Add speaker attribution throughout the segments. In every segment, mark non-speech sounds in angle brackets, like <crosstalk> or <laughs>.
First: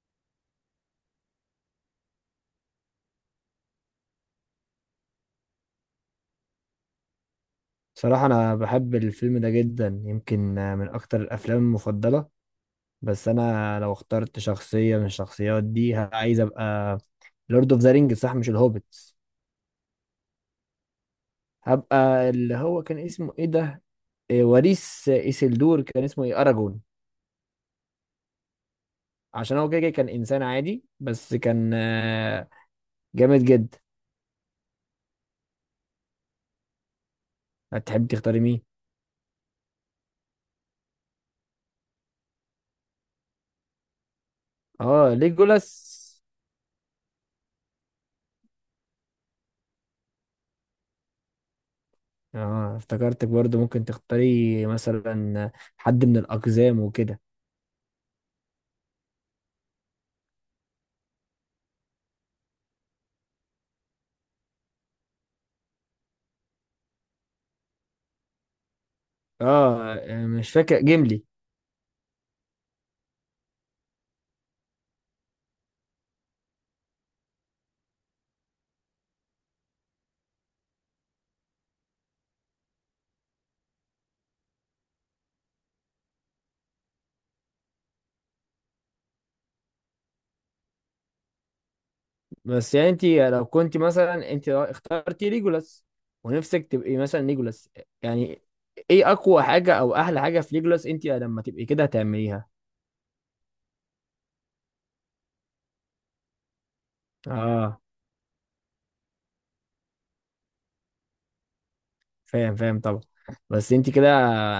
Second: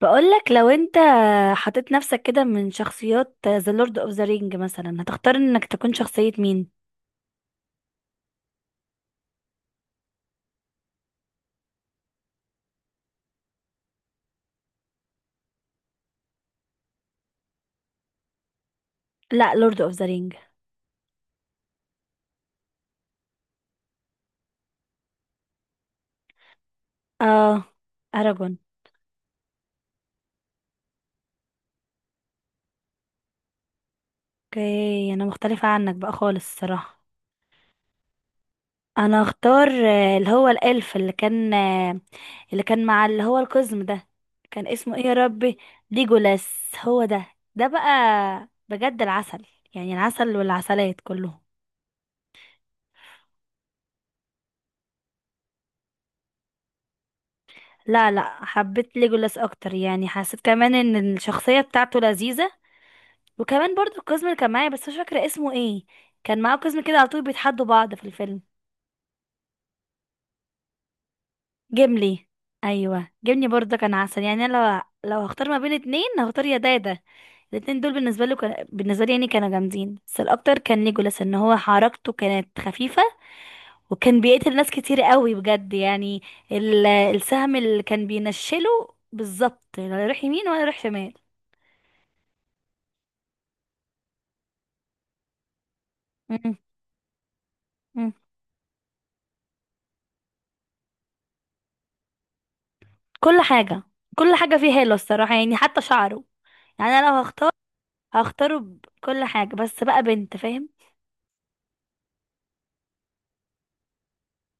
Speaker 1: بقولك لو انت حطيت نفسك كده من شخصيات ذا لورد اوف ذا رينج مثلا هتختار انك تكون شخصية مين؟
Speaker 2: صراحة أنا بحب الفيلم ده جدا، يمكن من أكتر الأفلام المفضلة. بس أنا لو اخترت شخصية من الشخصيات دي عايز أبقى لورد أوف ذا رينج، صح؟ مش الهوبيتس.
Speaker 1: لا لورد اوف ذا رينج.
Speaker 2: هبقى اللي هو كان اسمه إيه ده؟ وريث إيسلدور، كان اسمه إيه؟ أراجون.
Speaker 1: اه، اراجون.
Speaker 2: عشان هو كده كده كان إنسان عادي، بس كان جامد جدا.
Speaker 1: اوكي، انا مختلفة عنك بقى خالص الصراحة.
Speaker 2: هتحب تختاري مين؟
Speaker 1: انا اختار اللي هو الالف اللي كان اللي كان مع اللي هو القزم ده. كان اسمه ايه يا
Speaker 2: آه،
Speaker 1: ربي؟
Speaker 2: ليجولاس.
Speaker 1: ليجولاس، هو ده. ده بقى بجد العسل، يعني العسل والعسلات كلهم.
Speaker 2: آه، افتكرتك برضه ممكن تختاري مثلا حد من الأقزام وكده.
Speaker 1: لا لا، حبيت ليجولاس اكتر، يعني حسيت كمان ان الشخصيه بتاعته لذيذه. وكمان برضو القزم اللي كان معايا بس مش فاكره اسمه ايه. كان معاه قزم كده على طول بيتحدوا بعض في الفيلم.
Speaker 2: اه يعني، مش فاكر، جيملي.
Speaker 1: جيملي، ايوه جيملي، برضو كان عسل. يعني انا لو هختار ما بين اتنين هختار يا ده يا ده. الاتنين دول بالنسبه له كان... بالنسبه لي يعني كانوا جامدين، بس الاكتر كان ليجولاس، ان هو حركته كانت خفيفه. وكان بيقتل ناس كتير قوي بجد يعني. ال... السهم اللي كان بينشله بالظبط، لا يروح يمين ولا يروح شمال.
Speaker 2: بس يعني انت لو كنت مثلا، انت اخترتي ليجولاس ونفسك تبقي مثلا ليجولاس،
Speaker 1: مم.
Speaker 2: يعني ايه اقوى حاجة او احلى حاجة في ليجولاس انت لما تبقي كده هتعمليها؟
Speaker 1: كل حاجة، كل حاجة فيه حلوة الصراحة، يعني حتى شعره. يعني انا لو هختار،
Speaker 2: اه،
Speaker 1: هختاره بكل حاجة، بس بقى بنت، فاهم.
Speaker 2: فاهم فاهم طبعا. بس انت كده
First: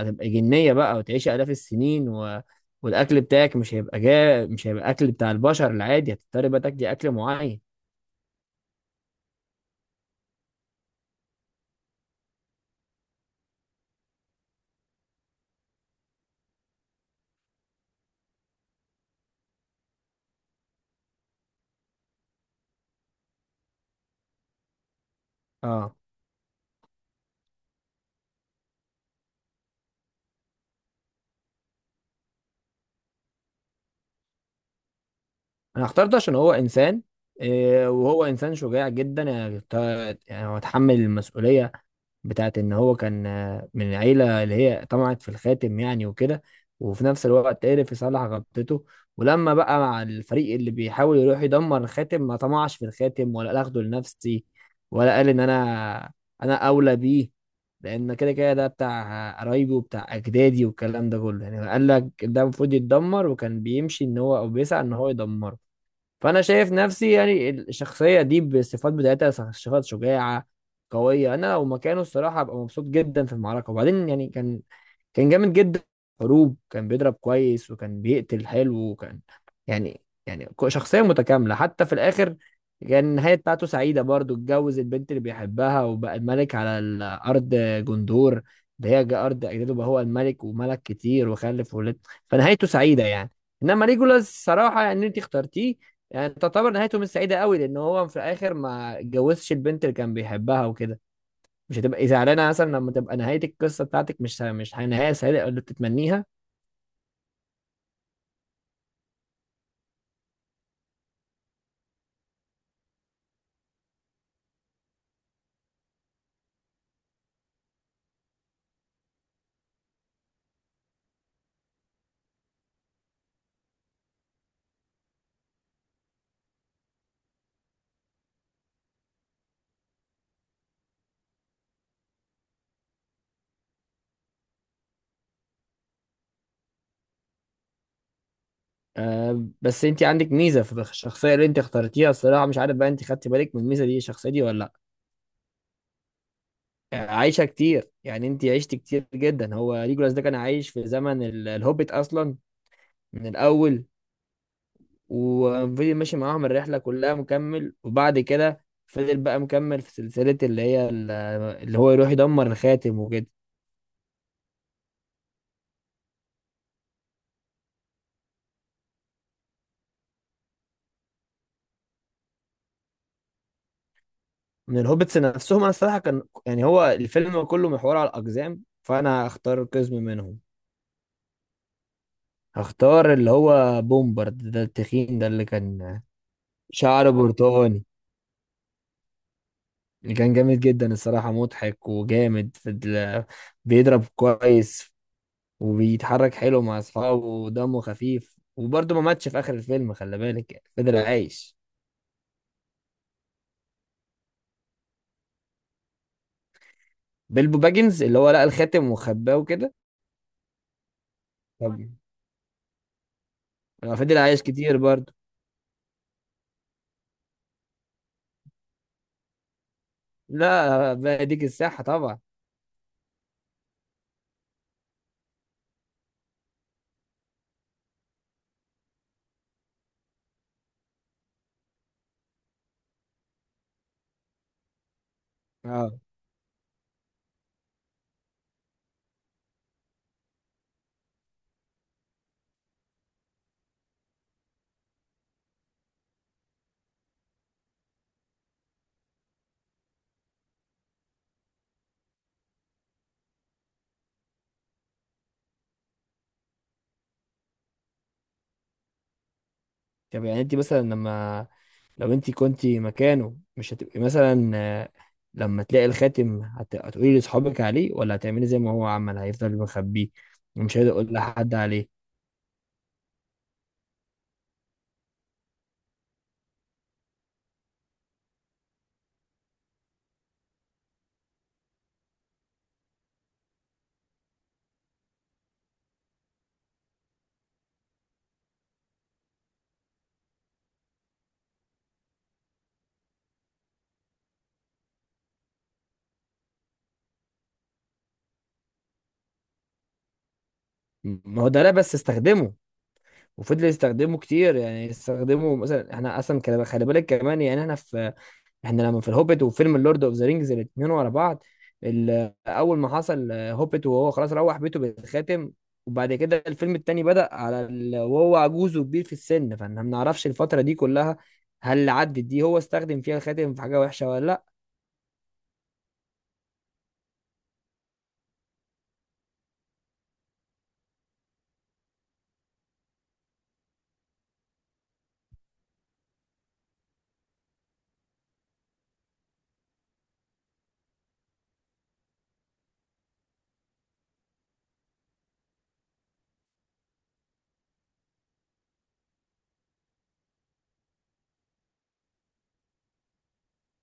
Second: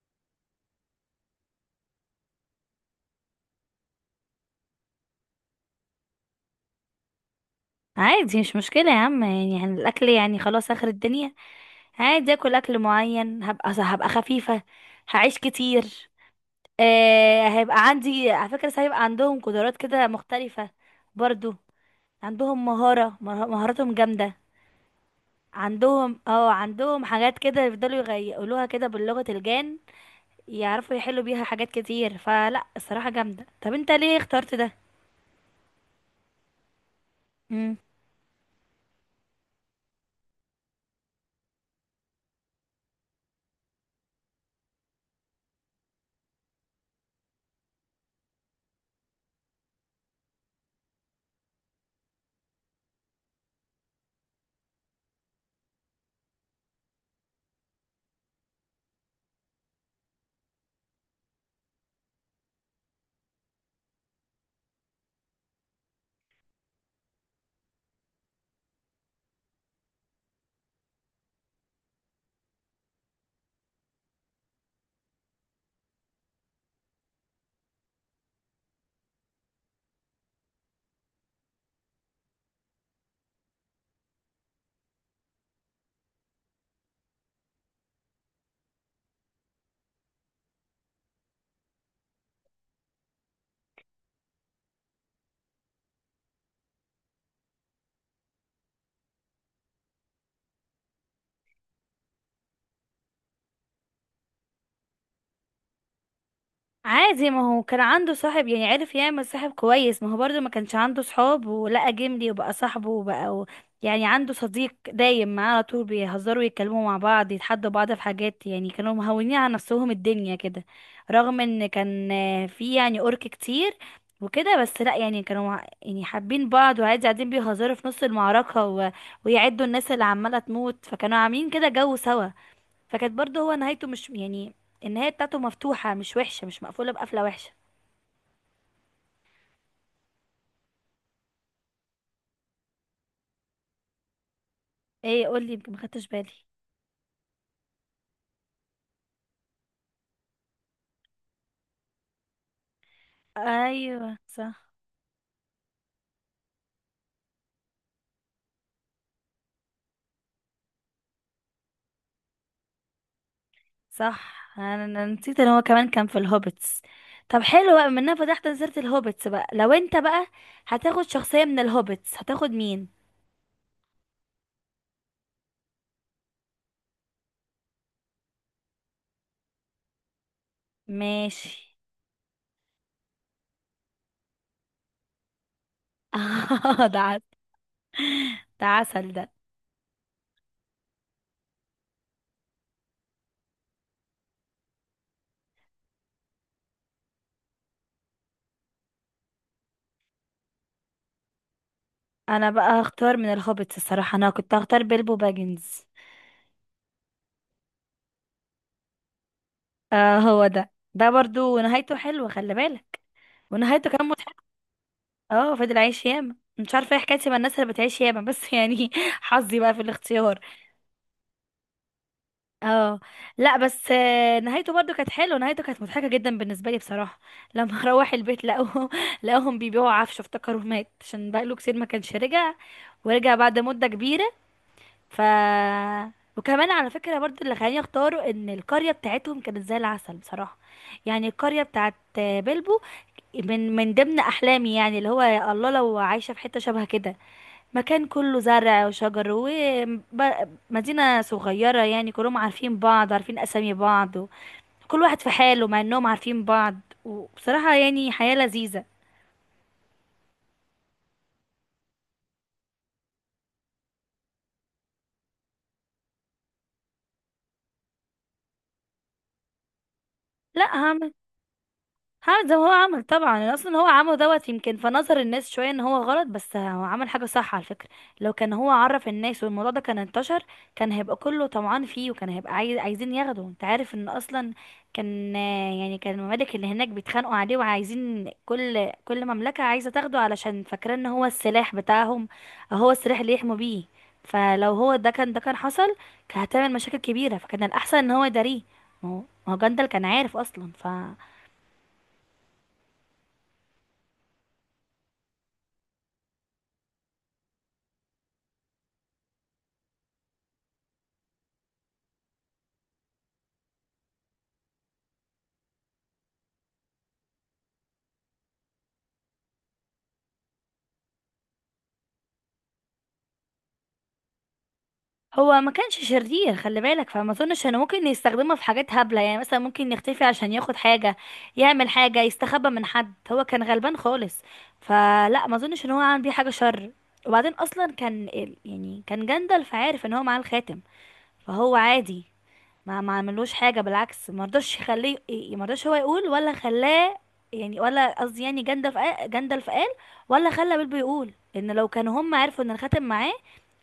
Speaker 2: هتبقى جنية بقى وتعيشي الاف السنين والاكل بتاعك مش هيبقى مش هيبقى اكل بتاع البشر العادي، هتضطري بقى تاكلي اكل معين.
Speaker 1: عادي مش مشكلة يا عم يعني, يعني الاكل يعني خلاص اخر الدنيا. عادي اكل معين. هبقى خفيفة، هعيش كتير. آه، هيبقى عندي على فكرة، هيبقى عندهم قدرات كده مختلفة برضو. عندهم مهارة مهاراتهم جامدة.
Speaker 2: اه.
Speaker 1: عندهم اه، عندهم حاجات كده يفضلوا يقولوها كده بلغة الجان. يعرفوا يحلوا بيها حاجات كتير، فلا الصراحة جامدة. طب انت ليه اخترت ده؟
Speaker 2: انا اخترته عشان هو انسان،
Speaker 1: مم.
Speaker 2: وهو انسان شجاع جدا، يعني يعني هو اتحمل المسؤولية بتاعت ان هو كان من العيله اللي هي طمعت في الخاتم يعني وكده، وفي نفس الوقت عرف يصلح غلطته. ولما بقى مع الفريق اللي بيحاول يروح يدمر الخاتم، ما طمعش في الخاتم، ولا قال اخده لنفسي، ولا قال ان انا اولى بيه لان كده كده ده بتاع قرايبي وبتاع اجدادي والكلام ده كله. يعني قال لك ده المفروض يتدمر، وكان بيمشي ان هو او بيسعى ان هو يدمره. فانا شايف نفسي يعني الشخصيه دي بالصفات بتاعتها شخص شجاعه قويه. انا لو مكانه الصراحه ابقى مبسوط جدا في المعركه، وبعدين يعني كان جامد جدا، حروب. كان بيضرب كويس، وكان بيقتل حلو، وكان يعني، يعني شخصية متكاملة. حتى في الآخر كان النهاية بتاعته سعيدة برضو، اتجوز البنت اللي بيحبها وبقى الملك على الأرض، جندور، اللي هي أرض أجداده. بقى هو الملك، وملك كتير، وخلف وولد، فنهايته سعيدة يعني. إنما ليجولاس صراحة، يعني أنت اخترتيه، يعني تعتبر نهايته مش سعيدة قوي، لأن هو في الآخر ما اتجوزش البنت اللي كان بيحبها وكده. مش هتبقي زعلانه مثلا لما تبقى نهايه القصه بتاعتك مش نهايه سعيده او اللي بتتمنيها؟
Speaker 1: عادي، ما هو كان عنده صاحب، يعني عرف يعمل صاحب كويس. ما هو برضو ما كانش عنده صحاب، ولقى جملي وبقى صاحبه وبقى و... يعني عنده صديق دايم معاه على طول، بيهزروا، يتكلموا مع بعض، يتحدوا بعض في حاجات، يعني كانوا مهونين على نفسهم الدنيا كده. رغم ان كان في يعني أورك كتير وكده، بس لا يعني كانوا يعني حابين بعض، وعادي قاعدين بيهزروا في نص المعركة و... ويعدوا الناس اللي عمالة تموت. فكانوا عاملين كده جو سوا. فكانت برضه هو نهايته مش يعني، النهاية بتاعته مفتوحة، مش وحشة، مش مقفولة بقفلة وحشة.
Speaker 2: آه بس انت عندك ميزه في الشخصيه اللي انت اخترتيها الصراحه، مش عارف بقى انت خدتي بالك من الميزه دي الشخصيه دي ولا لا.
Speaker 1: ايه قولي، يمكن ما خدتش بالي.
Speaker 2: عايشه كتير، يعني انت عشت كتير جدا. هو ليجولاس ده كان عايش في زمن الهوبيت اصلا، من الاول،
Speaker 1: ايوه صح،
Speaker 2: وفضل ماشي معاهم الرحله كلها مكمل، وبعد كده فضل بقى مكمل في سلسله اللي هي اللي هو يروح يدمر الخاتم وكده.
Speaker 1: صح، انا نسيت ان هو كمان كان في الهوبتس. طب حلو بقى، منها فتحت نزلت الهوبتس بقى، لو انت بقى هتاخد شخصية من الهوبتس هتاخد مين؟
Speaker 2: من الهوبتس نفسهم، انا الصراحه كان يعني هو الفيلم كله محور على الاقزام، فانا هختار قزم منهم.
Speaker 1: ماشي.
Speaker 2: هختار اللي هو بومبارد ده، التخين ده، اللي كان
Speaker 1: <laughs> ده
Speaker 2: شعره
Speaker 1: عسل.
Speaker 2: برتقاني،
Speaker 1: ده عسل ده.
Speaker 2: اللي كان جامد جدا الصراحه. مضحك وجامد في بيضرب كويس، وبيتحرك حلو مع اصحابه، ودمه خفيف، وبرضه ما ماتش في اخر الفيلم، خلي بالك، يعني فضل عايش.
Speaker 1: انا بقى هختار من الهوبتس، الصراحة انا كنت هختار بيلبو باجنز.
Speaker 2: بيلبو باجنز، اللي هو لقى الخاتم وخباه وكده.
Speaker 1: اه هو ده، ده برضو
Speaker 2: طب.
Speaker 1: نهايته حلوة خلي بالك. ونهايته كمان.
Speaker 2: فضل عايش كتير برضه.
Speaker 1: اه فضل عايش ياما، مش عارفه ايه حكايتي مع الناس اللي بتعيش ياما بس، <laughs> يعني حظي بقى في الاختيار.
Speaker 2: لا بقى ديك الساحه طبعا.
Speaker 1: اه. لا بس نهايته برضو كانت حلوه، نهايته كانت مضحكه جدا بالنسبه لي بصراحه. لما <laughs> روح البيت لقوه، لقوهم بيبيعوا عفشه، افتكروا مات عشان بقاله كتير ما كانش رجع، ورجع بعد مده كبيره. ف...
Speaker 2: اه.
Speaker 1: وكمان على فكرة برضو اللي خلاني اختاره ان القرية بتاعتهم كانت زي العسل بصراحة. يعني القرية بتاعت بلبو من ضمن احلامي، يعني اللي هو يا الله لو عايشة في حتة شبه كده، مكان كله زرع وشجر ومدينة صغيرة، يعني كلهم عارفين بعض، عارفين اسامي بعض و... كل واحد في حاله مع انهم عارفين بعض. وبصراحة يعني حياة لذيذة.
Speaker 2: طب يعني انت مثلا، لما لو انت كنت مكانه مش هتبقي مثلا، لما تلاقي الخاتم هتقولي لاصحابك عليه، ولا هتعملي زي ما هو عمل، هيفضل مخبيه
Speaker 1: لا،
Speaker 2: ومش هيقدر يقول لحد عليه؟
Speaker 1: هعمل زي ما هو عمل طبعا. أنا اصلا هو عمله دوت، يمكن في نظر الناس شويه ان هو غلط، بس هو عمل حاجه صح على فكره. لو كان هو عرف الناس والموضوع ده كان انتشر، كان هيبقى كله طمعان فيه، وكان هيبقى عايزين ياخده. انت عارف ان اصلا كان يعني كان الممالك اللي هناك بيتخانقوا عليه وعايزين، كل مملكه عايزه تاخده علشان فاكره ان هو السلاح بتاعهم، أو هو السلاح اللي يحموا بيه. فلو هو ده كان، ده كان حصل كان هتعمل مشاكل كبيره، فكان الاحسن ان هو يداريه. ما هو، ما هو جندل كان عارف اصلا، ف...
Speaker 2: ما هو ده، لا بس استخدمه وفضل يستخدمه كتير يعني. استخدمه مثلا، احنا اصلا خلي بالك كمان، يعني احنا لما في الهوبيت وفيلم اللورد اوف ذا رينجز، الاثنين ورا بعض. اول ما حصل هوبيت وهو خلاص روح بيته بالخاتم، وبعد كده الفيلم التاني بدأ على وهو عجوز وكبير في السن، فاحنا ما نعرفش الفترة دي كلها، هل عدت دي هو استخدم فيها الخاتم في حاجة وحشة ولا لا.
Speaker 1: هو ما كانش شرير خلي بالك، فما اظنش انه ممكن يستخدمه في حاجات هبلة. يعني مثلا ممكن يختفي عشان ياخد حاجة، يعمل حاجة، يستخبى من حد، هو كان غلبان خالص. فلا ما اظنش ان هو عمل بيه حاجة شر. وبعدين اصلا كان يعني كان جندل فعارف ان هو معاه الخاتم، فهو عادي ما عملوش حاجه. بالعكس ما رضاش يخليه ما رضاش هو يقول ولا خلاه، يعني ولا قصدي يعني جندلف قال، ولا خلى بيلبو يقول، ان لو كانوا هم عرفوا ان الخاتم معاه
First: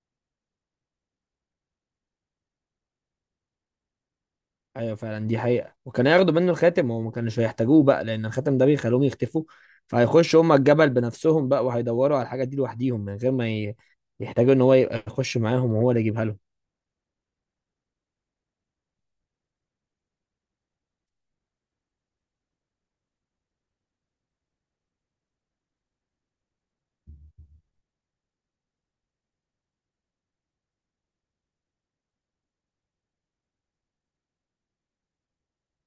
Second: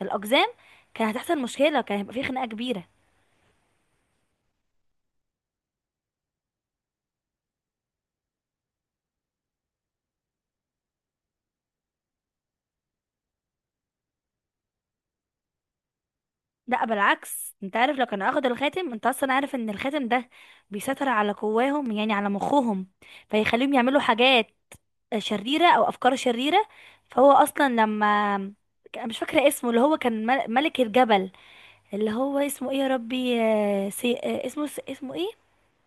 Speaker 1: الاقزام كان هتحصل مشكله وكان هيبقى في خناقه كبيره.
Speaker 2: ايوه فعلا، دي حقيقة. وكان ياخدوا منه الخاتم، وما كانوش هيحتاجوه بقى، لان الخاتم ده بيخلوهم يختفوا، فهيخشوا هم الجبل بنفسهم بقى وهيدوروا على الحاجة دي لوحديهم، من غير ما يحتاجوا ان هو يبقى يخش معاهم وهو اللي يجيبها لهم.
Speaker 1: لا بالعكس، انت عارف لو كانوا اخدوا الخاتم، انت اصلا عارف ان الخاتم ده بيسيطر على قواهم، يعني على مخهم، فيخليهم يعملوا حاجات شريره او افكار شريره. فهو اصلا لما، مش فاكره اسمه، اللي هو كان ملك الجبل، اللي هو اسمه ايه يا ربي؟ آه، سي... آه، اسمه، اسمه ايه؟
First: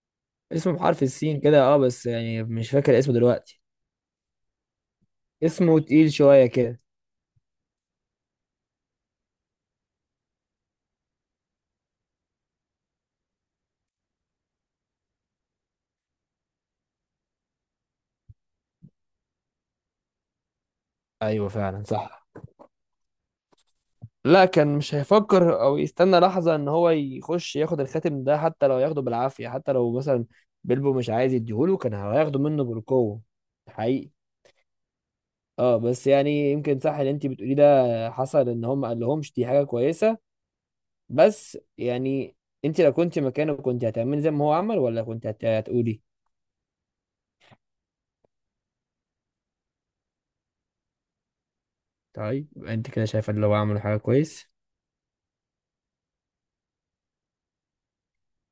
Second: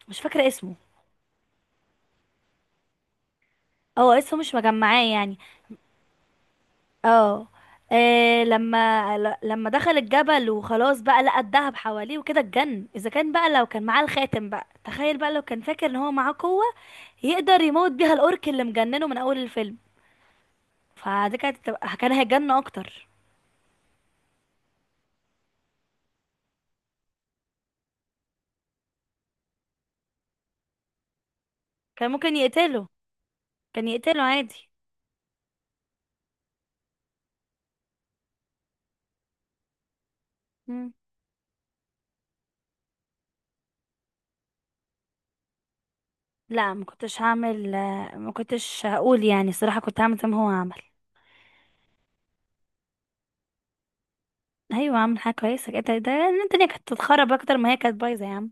Speaker 1: مش فاكره
Speaker 2: اسمه
Speaker 1: اسمه.
Speaker 2: بحرف السين كده، اه، بس يعني مش فاكر اسمه دلوقتي.
Speaker 1: اه اسمه مش مجمعاه يعني.
Speaker 2: اسمه تقيل شوية كده.
Speaker 1: اه. آه، لما لما دخل الجبل وخلاص بقى لقى الذهب حواليه وكده اتجن، اذا كان بقى لو كان معاه الخاتم بقى، تخيل بقى لو كان فاكر ان هو معاه قوه يقدر يموت بيها الاورك اللي مجننه من اول الفيلم. فدي
Speaker 2: ايوه
Speaker 1: كانت
Speaker 2: فعلا،
Speaker 1: كان
Speaker 2: صح.
Speaker 1: هيتجن اكتر.
Speaker 2: لا، كان مش هيفكر او يستنى لحظة ان هو يخش ياخد الخاتم ده، حتى لو ياخده بالعافية، حتى لو مثلا بيلبو مش عايز يديهوله كان
Speaker 1: كان ممكن
Speaker 2: هياخده منه
Speaker 1: يقتله،
Speaker 2: بالقوة.
Speaker 1: كان
Speaker 2: حقيقي.
Speaker 1: يقتله عادي.
Speaker 2: اه، بس يعني يمكن صح اللي انت بتقوليه ده، حصل ان هم ما قالهمش دي حاجة كويسة.
Speaker 1: مم.
Speaker 2: بس يعني، انت لو كنت مكانه كنت هتعملي زي ما هو عمل، ولا كنت هتقولي؟
Speaker 1: لا ما كنتش هعمل ما كنتش هقول، يعني الصراحه كنت هعمل زي ما هو عمل.
Speaker 2: طيب انت كده شايفه ان هو عمل حاجة كويس.
Speaker 1: ايوه، عامل حاجه كويسه كده، ده إن الدنيا كانت تتخرب اكتر ما هي كانت بايظه يا عم.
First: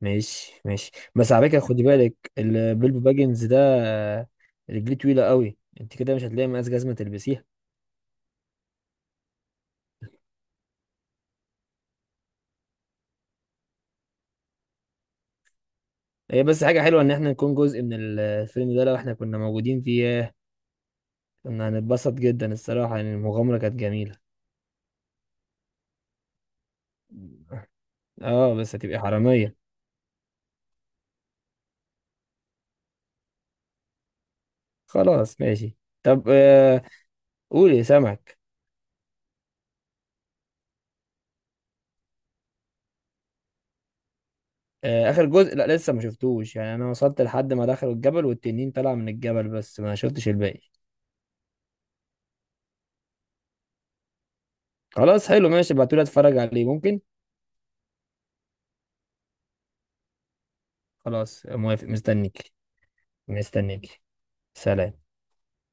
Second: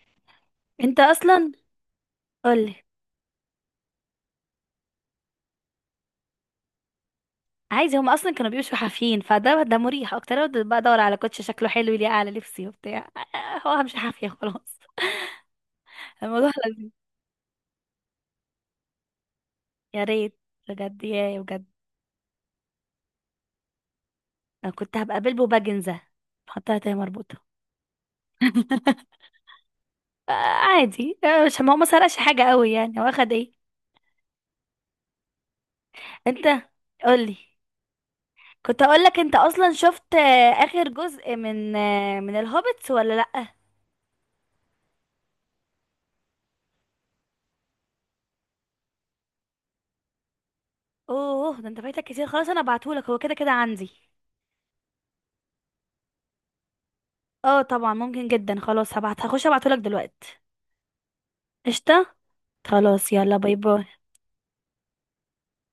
Speaker 2: ماشي ماشي.
Speaker 1: انت
Speaker 2: بس على
Speaker 1: اصلا،
Speaker 2: فكرة، خدي بالك،
Speaker 1: قولي.
Speaker 2: البيلبو باجنز ده رجليه طويلة قوي، انت كده مش هتلاقي مقاس جزمة تلبسيها.
Speaker 1: عايزه، هم اصلا كانوا بيمشوا حافيين، فده ده مريح اكتر. أنا بقى ادور على كوتش شكله حلو يليق على لبسي وبتاع. <laughs> هو همشي حافيه خلاص. <laughs>
Speaker 2: هي
Speaker 1: الموضوع
Speaker 2: بس حاجة
Speaker 1: لذيذ.
Speaker 2: حلوة ان احنا نكون جزء من الفيلم ده، لو احنا كنا موجودين
Speaker 1: يا
Speaker 2: فيه ياه.
Speaker 1: ريت بجد، يا بجد.
Speaker 2: كنا هنتبسط جدا الصراحة، يعني المغامرة كانت جميلة.
Speaker 1: انا كنت هبقى بلبو باجنزه، حطها تاني مربوطه.
Speaker 2: اه بس هتبقي حرامية.
Speaker 1: آه، عادي، مش، ما هو ما سرقش حاجه قوي، يعني هو اخد ايه؟
Speaker 2: خلاص، ماشي. طب،
Speaker 1: انت،
Speaker 2: آه،
Speaker 1: قولي.
Speaker 2: قولي سمك.
Speaker 1: كنت اقول لك، انت اصلا شفت اخر جزء من آه، من الهوبيتس ولا لا؟
Speaker 2: آه، اخر جزء، لا لسه ما شفتوش يعني، انا وصلت لحد ما دخلوا الجبل والتنين طلع من الجبل، بس ما شفتش الباقي.
Speaker 1: اوه، ده انت فايتك كتير. خلاص انا ابعتهولك، هو كده كده عندي.
Speaker 2: خلاص حلو، ماشي، ابعتولي اتفرج عليه ممكن.
Speaker 1: اه طبعا، ممكن جدا، خلاص هبعت، هخش ابعتهولك دلوقتي.
Speaker 2: خلاص، موافق،
Speaker 1: قشطة.
Speaker 2: مستنيك.
Speaker 1: خلاص يلا باي باي.
Speaker 2: مستنيك. سلام.